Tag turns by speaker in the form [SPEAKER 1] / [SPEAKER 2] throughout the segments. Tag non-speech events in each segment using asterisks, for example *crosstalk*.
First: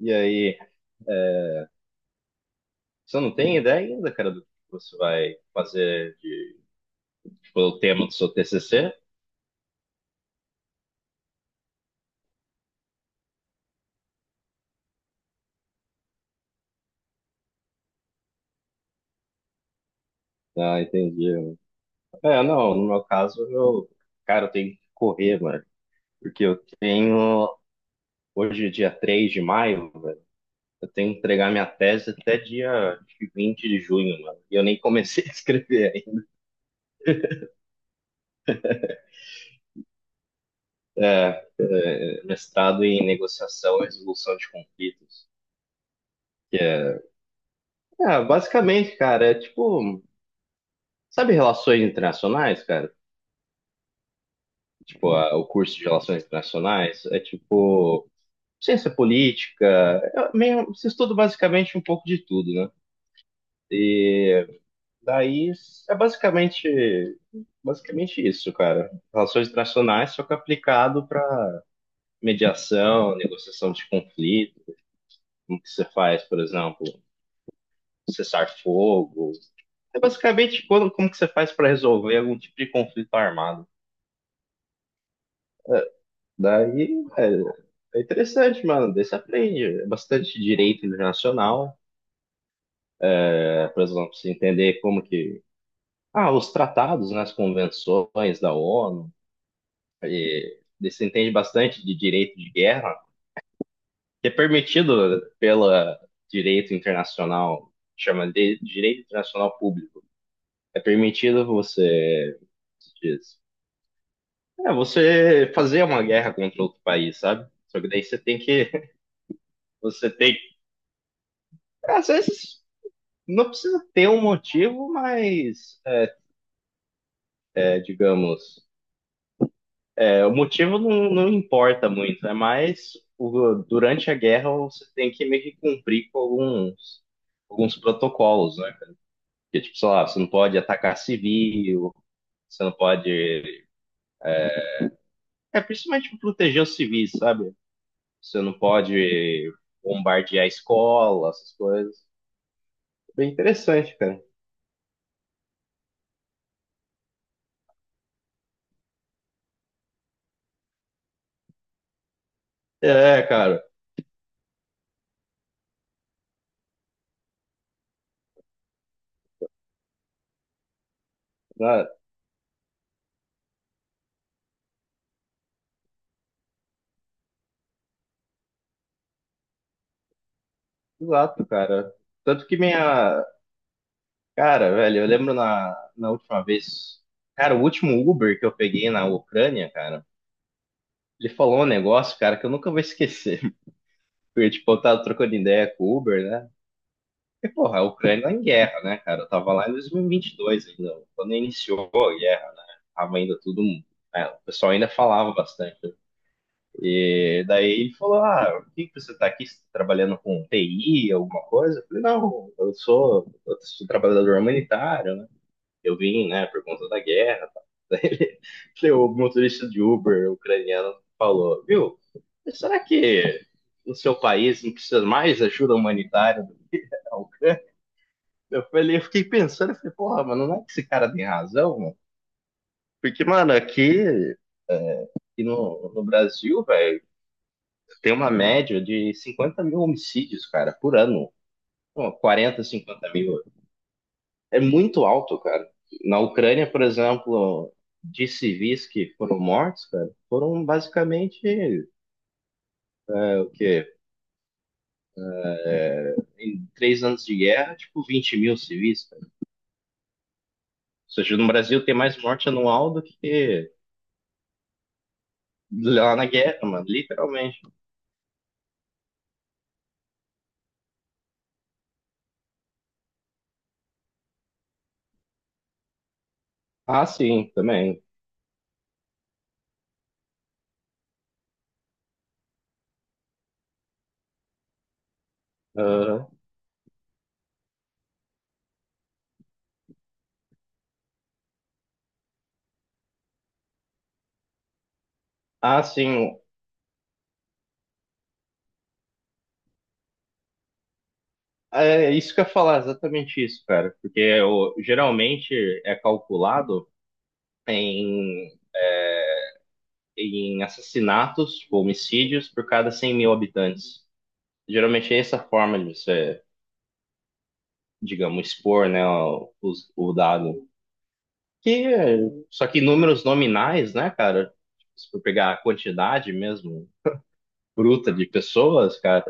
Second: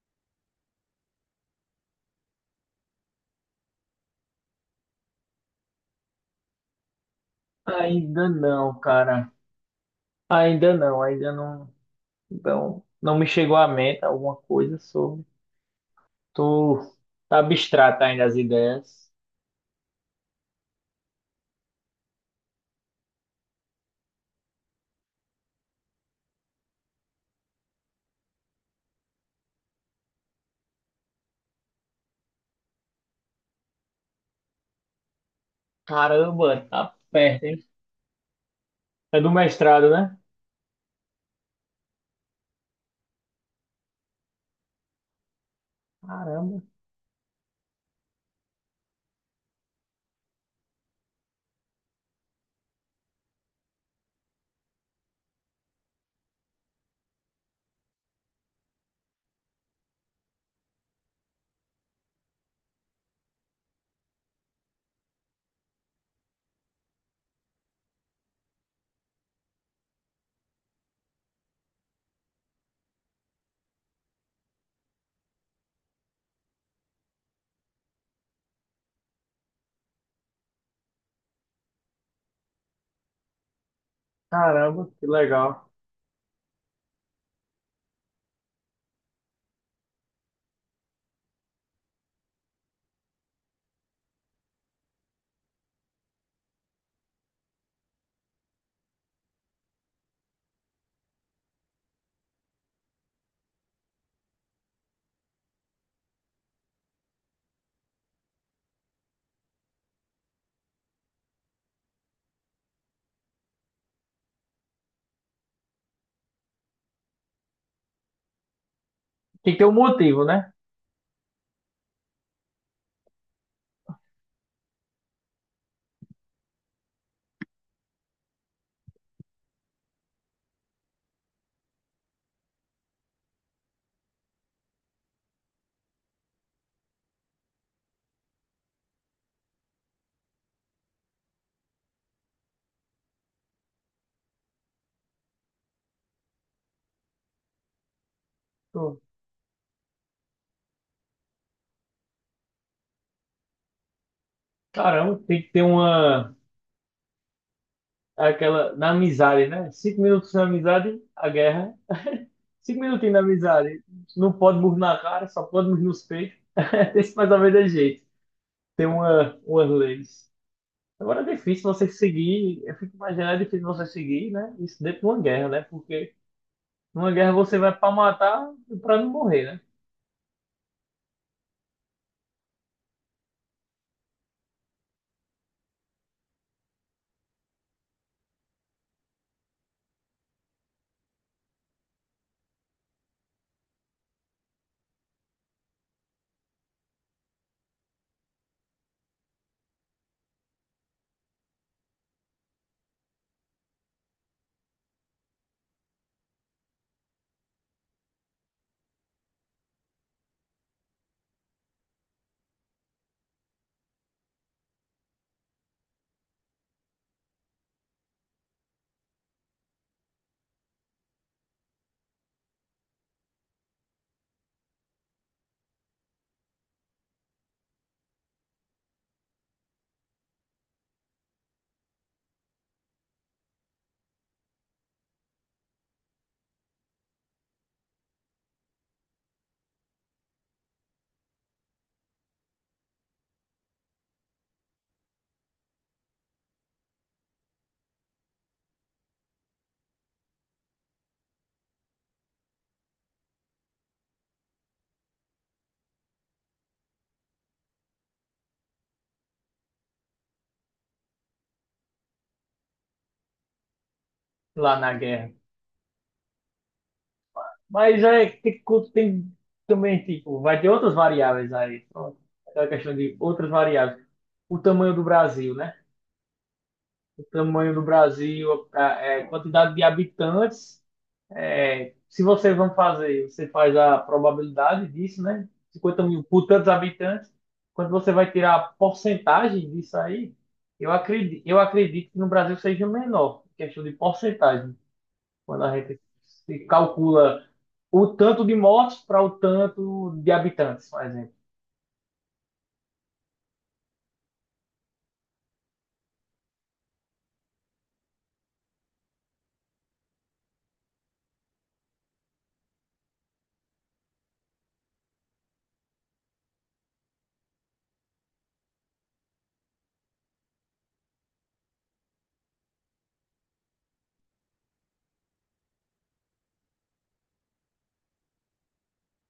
[SPEAKER 1] E aí, é, você não tem ideia ainda, cara, do que você vai fazer de, tipo, o tema do
[SPEAKER 2] Ainda
[SPEAKER 1] seu
[SPEAKER 2] não,
[SPEAKER 1] TCC?
[SPEAKER 2] cara. Ainda não, ainda não. Então, não me chegou à mente alguma coisa sobre. Tô tá abstrata ainda as ideias.
[SPEAKER 1] Ah, entendi. Não, no meu caso, eu, cara, eu tenho que correr, mano, porque eu tenho, hoje é dia 3 de maio, velho, eu tenho que entregar minha tese até dia acho que 20 de junho, mano, e eu nem comecei *laughs* a escrever ainda.
[SPEAKER 2] Caramba, tá perto, hein? É do mestrado, né?
[SPEAKER 1] Mestrado em negociação e resolução de conflitos, que
[SPEAKER 2] Caramba,
[SPEAKER 1] é, basicamente, cara, é tipo. Sabe relações internacionais, cara? Tipo, o curso de relações internacionais é tipo ciência política, é meio, você estuda basicamente um pouco de tudo, né? E daí é basicamente isso, cara. Relações internacionais, só que aplicado para mediação, negociação de conflito, como que você faz, por exemplo, cessar fogo. É basicamente quando, como que você faz para resolver algum tipo de conflito armado.
[SPEAKER 2] caramba, que legal.
[SPEAKER 1] Daí, velho, é interessante, mano. Daí você aprende é bastante direito internacional, é, por exemplo, você entender como que. Ah, os tratados, né, as convenções da ONU, e daí você entende bastante de direito de guerra, que é permitido pelo direito internacional, chama de direito internacional público. É permitido você, como se diz, você fazer uma guerra contra outro país, sabe? Só que daí você tem que,
[SPEAKER 2] Tem que ter um
[SPEAKER 1] *laughs* você
[SPEAKER 2] motivo,
[SPEAKER 1] tem,
[SPEAKER 2] né?
[SPEAKER 1] às vezes. Não precisa ter um motivo, mas, digamos, o motivo não, não importa muito, é mais durante a guerra você tem que meio que cumprir com alguns, alguns protocolos, né? Porque, tipo, sei lá, você não pode atacar civil, você não pode. É principalmente pra proteger os civis, sabe? Você não
[SPEAKER 2] Pô,
[SPEAKER 1] pode bombardear escola, essas coisas. Bem interessante, cara.
[SPEAKER 2] caramba, tem que ter uma aquela na amizade, né? Cinco minutos na amizade, a guerra. Cinco minutinhos na
[SPEAKER 1] É, cara.
[SPEAKER 2] amizade. Não pode burro na cara, só pode burro nos peitos. *laughs* Esse mais ou menos é jeito. Tem umas leis. Agora é difícil você
[SPEAKER 1] Ah,
[SPEAKER 2] seguir, eu fico imaginando, é difícil você seguir, né? Isso dentro de uma guerra, né? Porque numa guerra você vai para matar e para não morrer, né?
[SPEAKER 1] exato, cara. Tanto que minha, cara, velho, eu lembro na última vez, cara, o último Uber que eu peguei na Ucrânia, cara, ele falou um negócio, cara, que eu nunca vou esquecer. *laughs* Porque, tipo, eu tava trocando ideia com o Uber, né? E, porra, a Ucrânia tá em guerra, né, cara? Eu tava lá em 2022 ainda, quando iniciou a guerra, né? Tava ainda tudo, né, o pessoal ainda falava bastante. E daí ele falou: Ah, por que que você tá aqui? Você tá trabalhando com TI, alguma coisa? Eu falei: Não, eu sou trabalhador humanitário, né? Eu vim, né, por conta da guerra. Tá? Daí ele- *laughs* o motorista de Uber ucraniano falou, viu, será que no seu país não precisa mais ajuda humanitária do que a Ucrânia? Eu falei, eu fiquei pensando, eu falei, porra, mano, não é que esse cara tem razão, mano? Porque, mano, aqui, no Brasil, velho, tem uma média de 50 mil homicídios, cara, por ano. Pô, 40, 50 mil. É muito alto, cara. Na Ucrânia, por exemplo, de civis que foram mortos, cara, foram basicamente o quê? Em 3 anos de guerra, tipo 20 mil civis, cara. Ou seja, no Brasil tem mais morte anual do que
[SPEAKER 2] Lá na guerra.
[SPEAKER 1] lá na guerra, mano, literalmente.
[SPEAKER 2] Mas é que tem também, tipo, vai ter outras variáveis aí. Pronto. É uma questão de outras variáveis. O tamanho do Brasil, né?
[SPEAKER 1] Ah,
[SPEAKER 2] O
[SPEAKER 1] sim,
[SPEAKER 2] tamanho do
[SPEAKER 1] também.
[SPEAKER 2] Brasil, quantidade de habitantes. É, se vocês vão fazer, você faz a probabilidade disso, né? 50 mil
[SPEAKER 1] Ah,
[SPEAKER 2] por tantos habitantes. Quando você vai tirar a porcentagem disso aí, eu acredito que no Brasil seja menor, questão de porcentagem. Quando a
[SPEAKER 1] ah,
[SPEAKER 2] gente
[SPEAKER 1] sim.
[SPEAKER 2] se calcula o tanto de mortes para o tanto de habitantes, por exemplo.
[SPEAKER 1] É isso que eu ia falar, exatamente isso, cara. Porque geralmente é calculado em, em assassinatos, tipo, homicídios por cada 100 mil habitantes. Geralmente é essa forma de você, digamos, expor, né, o dado. Que, é- só que números nominais, né, cara? Se for pegar a quantidade mesmo bruta de pessoas, cara,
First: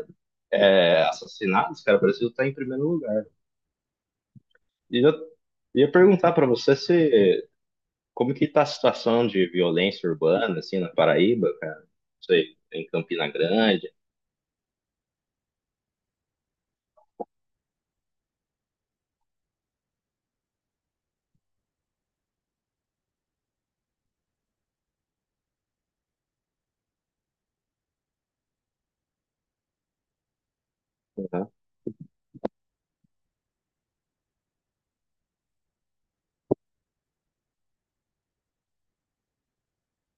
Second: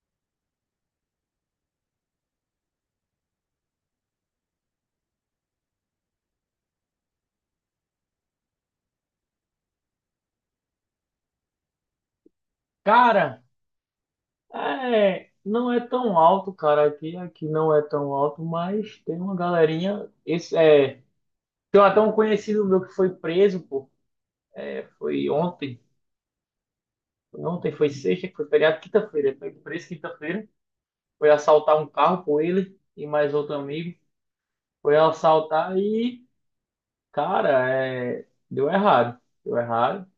[SPEAKER 1] assassinados, cara, o Brasil tá em primeiro lugar. E eu ia perguntar pra você se como que tá a situação de violência urbana, assim, na Paraíba, cara? Não sei, em Campina
[SPEAKER 2] Cara,
[SPEAKER 1] Grande.
[SPEAKER 2] é, não é tão alto, cara, aqui não é tão alto, mas tem uma galerinha, esse é, tem até um conhecido meu que foi preso, pô, foi ontem, ontem foi sexta, que foi feriado, quinta-feira, foi preso quinta-feira, foi
[SPEAKER 1] Uhum,
[SPEAKER 2] assaltar um carro com ele e mais outro amigo, foi assaltar e, cara, é, deu errado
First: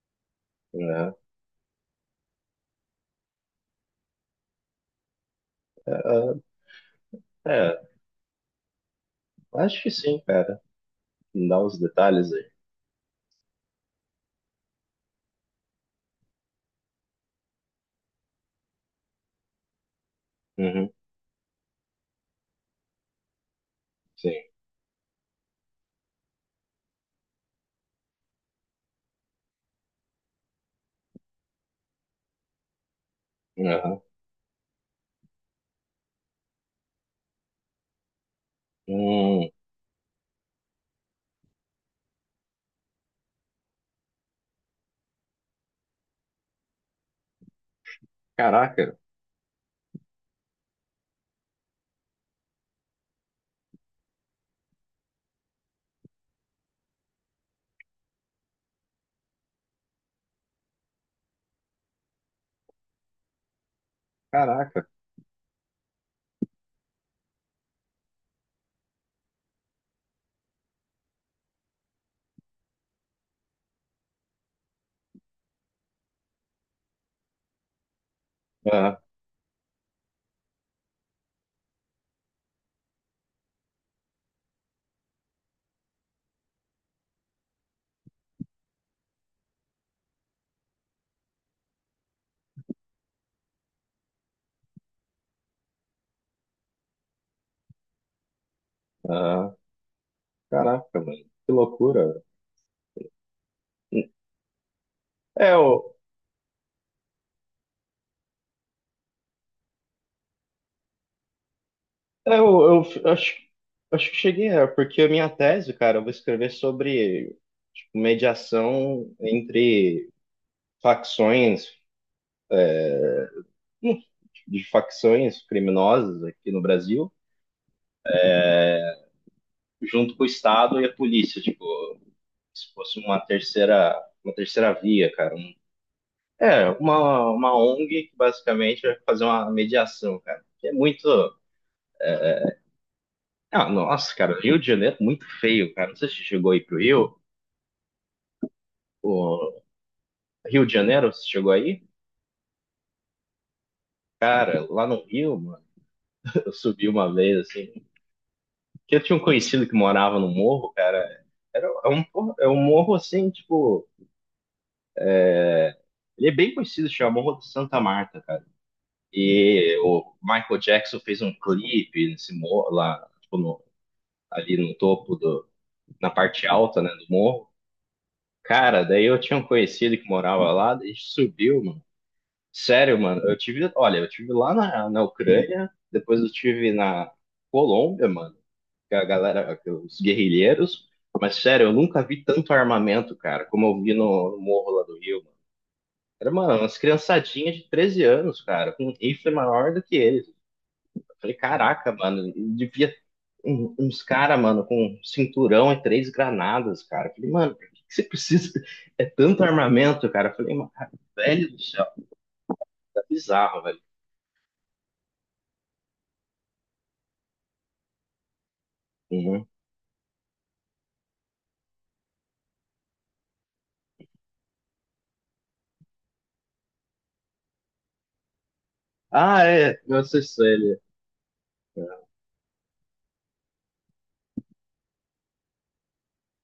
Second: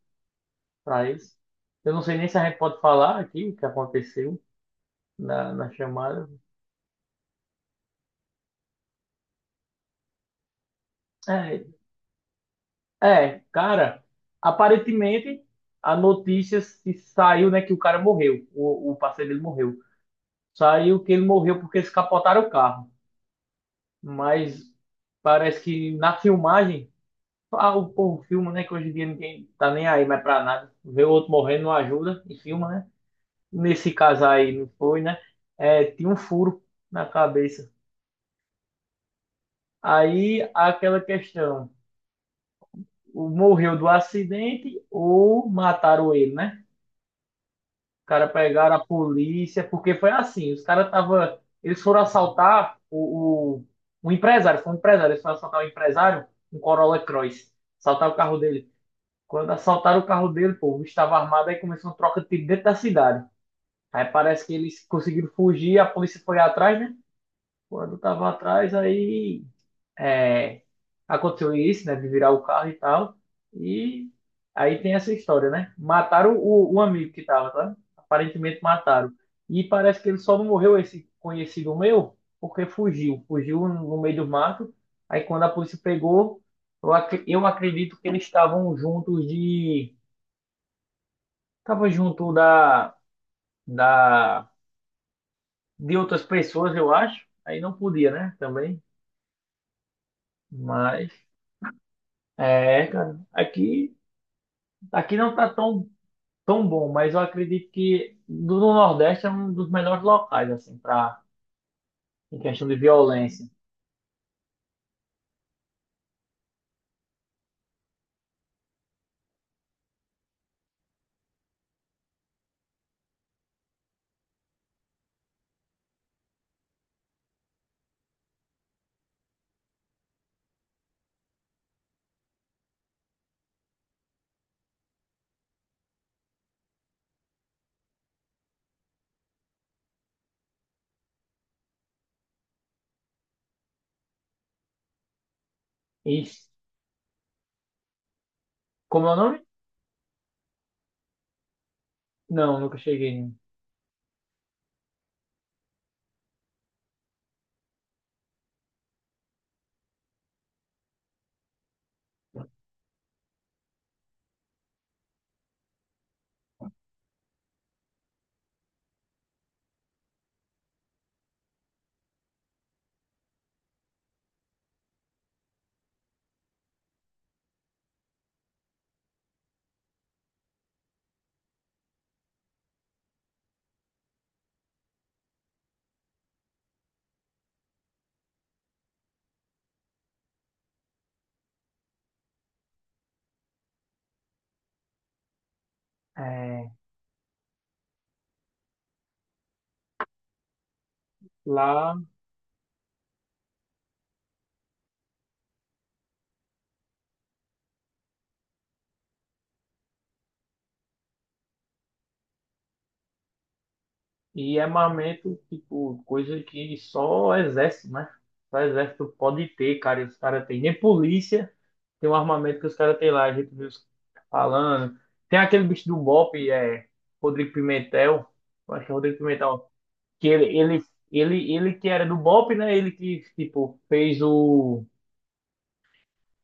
[SPEAKER 2] pra
[SPEAKER 1] uhum.
[SPEAKER 2] eles. Eu não sei nem se a gente pode falar aqui o que aconteceu na chamada.
[SPEAKER 1] É, acho que sim, cara. Me dá
[SPEAKER 2] É,
[SPEAKER 1] os detalhes aí.
[SPEAKER 2] Cara, aparentemente a notícia se saiu, né, que o cara morreu, o parceiro dele morreu.
[SPEAKER 1] Uhum,
[SPEAKER 2] Saiu que ele morreu porque eles capotaram o carro.
[SPEAKER 1] sim.
[SPEAKER 2] Mas parece que na filmagem, ah, o povo filma, né, que hoje em dia ninguém tá nem aí mais pra nada. Vê o outro morrendo, não ajuda e filma, né? Nesse
[SPEAKER 1] Aham.
[SPEAKER 2] caso aí não foi, né? É, tinha um furo na cabeça.
[SPEAKER 1] Hum,
[SPEAKER 2] Aí aquela questão, o morreu do acidente ou mataram ele, né? Cara pegaram a
[SPEAKER 1] caraca,
[SPEAKER 2] polícia, porque foi assim, os caras tava, eles foram assaltar um empresário, foi um empresário, eles foram assaltar o empresário, um Corolla Cross, assaltar o carro dele. Quando assaltaram o carro dele, pô, o bicho estava armado, aí começou uma troca de tiro dentro da cidade. Aí parece que eles
[SPEAKER 1] caraca.
[SPEAKER 2] conseguiram fugir, a polícia foi atrás, né? Quando tava atrás, é, aconteceu isso, né, de virar o carro e tal. E aí tem essa história, né? Mataram o amigo que tava, tá? Aparentemente
[SPEAKER 1] Ah,
[SPEAKER 2] mataram. E parece que ele só não morreu esse conhecido meu, porque fugiu, fugiu no meio do mato. Aí quando a polícia pegou, eu acredito que eles estavam juntos de, estavam junto da, de outras pessoas, eu acho. Aí não podia, né? Também.
[SPEAKER 1] ah, caraca,
[SPEAKER 2] Mas
[SPEAKER 1] mano. Que loucura.
[SPEAKER 2] é, cara, aqui, aqui não tá
[SPEAKER 1] É,
[SPEAKER 2] tão
[SPEAKER 1] eu,
[SPEAKER 2] tão bom, mas eu acredito que do no Nordeste é um dos melhores locais, assim, pra, em
[SPEAKER 1] é, eu,
[SPEAKER 2] questão de
[SPEAKER 1] eu f- acho,
[SPEAKER 2] violência.
[SPEAKER 1] acho que cheguei, porque a minha tese, cara, eu vou escrever sobre, tipo, mediação entre facções, hum, de facções criminosas aqui no Brasil, junto com o Estado e a polícia, tipo, se fosse uma terceira via, cara, é, uma ONG que basicamente vai fazer uma mediação, cara. Que é muito. Ah, nossa, cara, Rio de Janeiro é muito feio, cara. Não sei se
[SPEAKER 2] E
[SPEAKER 1] você chegou aí pro Rio.
[SPEAKER 2] como é o nome?
[SPEAKER 1] O Rio de Janeiro, você chegou aí?
[SPEAKER 2] Não, nunca cheguei, né?
[SPEAKER 1] Cara, lá no Rio, mano, *laughs* eu subi uma vez, assim, que eu tinha um conhecido que morava no morro, cara. Era, é um, porra- É um morro, assim, tipo. Ele é bem conhecido, chama Morro de Santa Marta, cara. E o Michael Jackson fez um clipe nesse morro, lá, tipo, ali no topo do. Na parte alta, né, do morro. Cara, daí eu tinha um conhecido que morava lá, daí a gente subiu, mano. Sério, mano, eu tive, olha, eu tive lá na Ucrânia, depois eu tive na Colômbia, mano, que a galera, que os guerrilheiros, mas sério, eu nunca vi tanto armamento, cara, como eu vi no morro lá do Rio, mano. Era, mano,
[SPEAKER 2] É,
[SPEAKER 1] umas criançadinhas de 13 anos, cara, com um rifle maior do que eles. Eu falei, caraca,
[SPEAKER 2] lá,
[SPEAKER 1] mano, devia uns cara, mano, com cinturão e três granadas, cara. Eu falei, mano, por que que você precisa? É tanto armamento, cara. Eu falei, mano, velho do céu, tá bizarro, velho.
[SPEAKER 2] e é armamento, tipo, coisa que só o exército, né? Só o exército pode
[SPEAKER 1] Uhum.
[SPEAKER 2] ter, cara, e os caras têm. Nem polícia tem um armamento que os caras têm lá, a gente viu os falando. Tem aquele bicho do BOPE, é, Rodrigo Pimentel, eu acho que é Rodrigo
[SPEAKER 1] Ah,
[SPEAKER 2] Pimentel,
[SPEAKER 1] é, nossa,
[SPEAKER 2] que
[SPEAKER 1] isso
[SPEAKER 2] ele,
[SPEAKER 1] ele.
[SPEAKER 2] ele, ele, ele que era do BOP, né? Ele que, tipo, fez o...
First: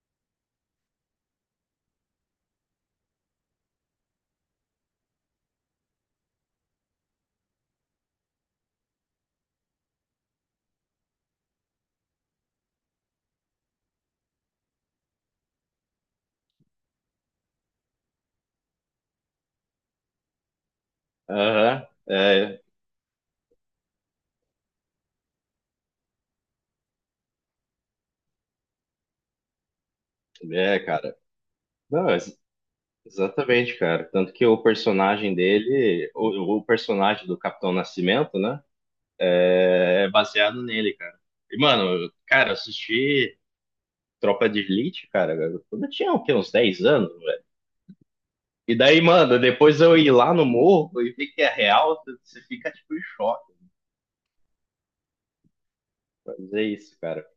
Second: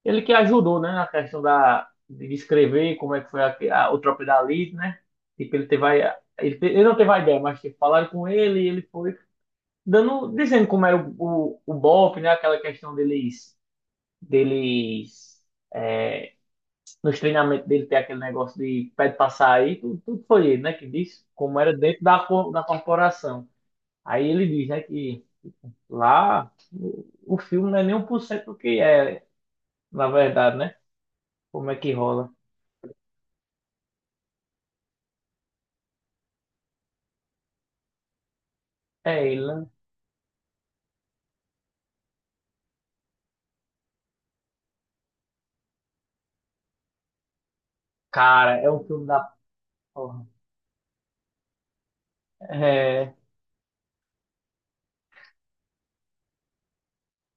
[SPEAKER 2] Ele que ajudou, né? Na questão da, de escrever como é que foi o Tropa da Elite, né? Tipo, ele teve a, ele, te- ele não teve a ideia, mas tipo, falaram com ele e ele foi dando, dizendo como era o BOP, né? Aquela questão deles é, nos treinamentos dele ter aquele negócio de pede pra sair, tudo foi ele, né? Que disse como era
[SPEAKER 1] Aham,
[SPEAKER 2] dentro
[SPEAKER 1] é,
[SPEAKER 2] da corporação. Aí ele diz, né, que lá, o filme não é nem 1% do que é, na verdade, né?
[SPEAKER 1] é, cara.
[SPEAKER 2] Como é que
[SPEAKER 1] Não,
[SPEAKER 2] rola?
[SPEAKER 1] exatamente, cara. Tanto que o personagem dele, o personagem do Capitão Nascimento, né,
[SPEAKER 2] É ele, né?
[SPEAKER 1] é baseado nele, cara. E, mano, eu- cara, eu assisti Tropa de Elite, cara, quando eu tinha, o quê, uns 10 anos,
[SPEAKER 2] Cara, é
[SPEAKER 1] e
[SPEAKER 2] um
[SPEAKER 1] daí,
[SPEAKER 2] filme da
[SPEAKER 1] mano, depois eu ir
[SPEAKER 2] porra.
[SPEAKER 1] lá no morro e ver que é real, você fica tipo em
[SPEAKER 2] É,
[SPEAKER 1] choque. Mas é isso, cara.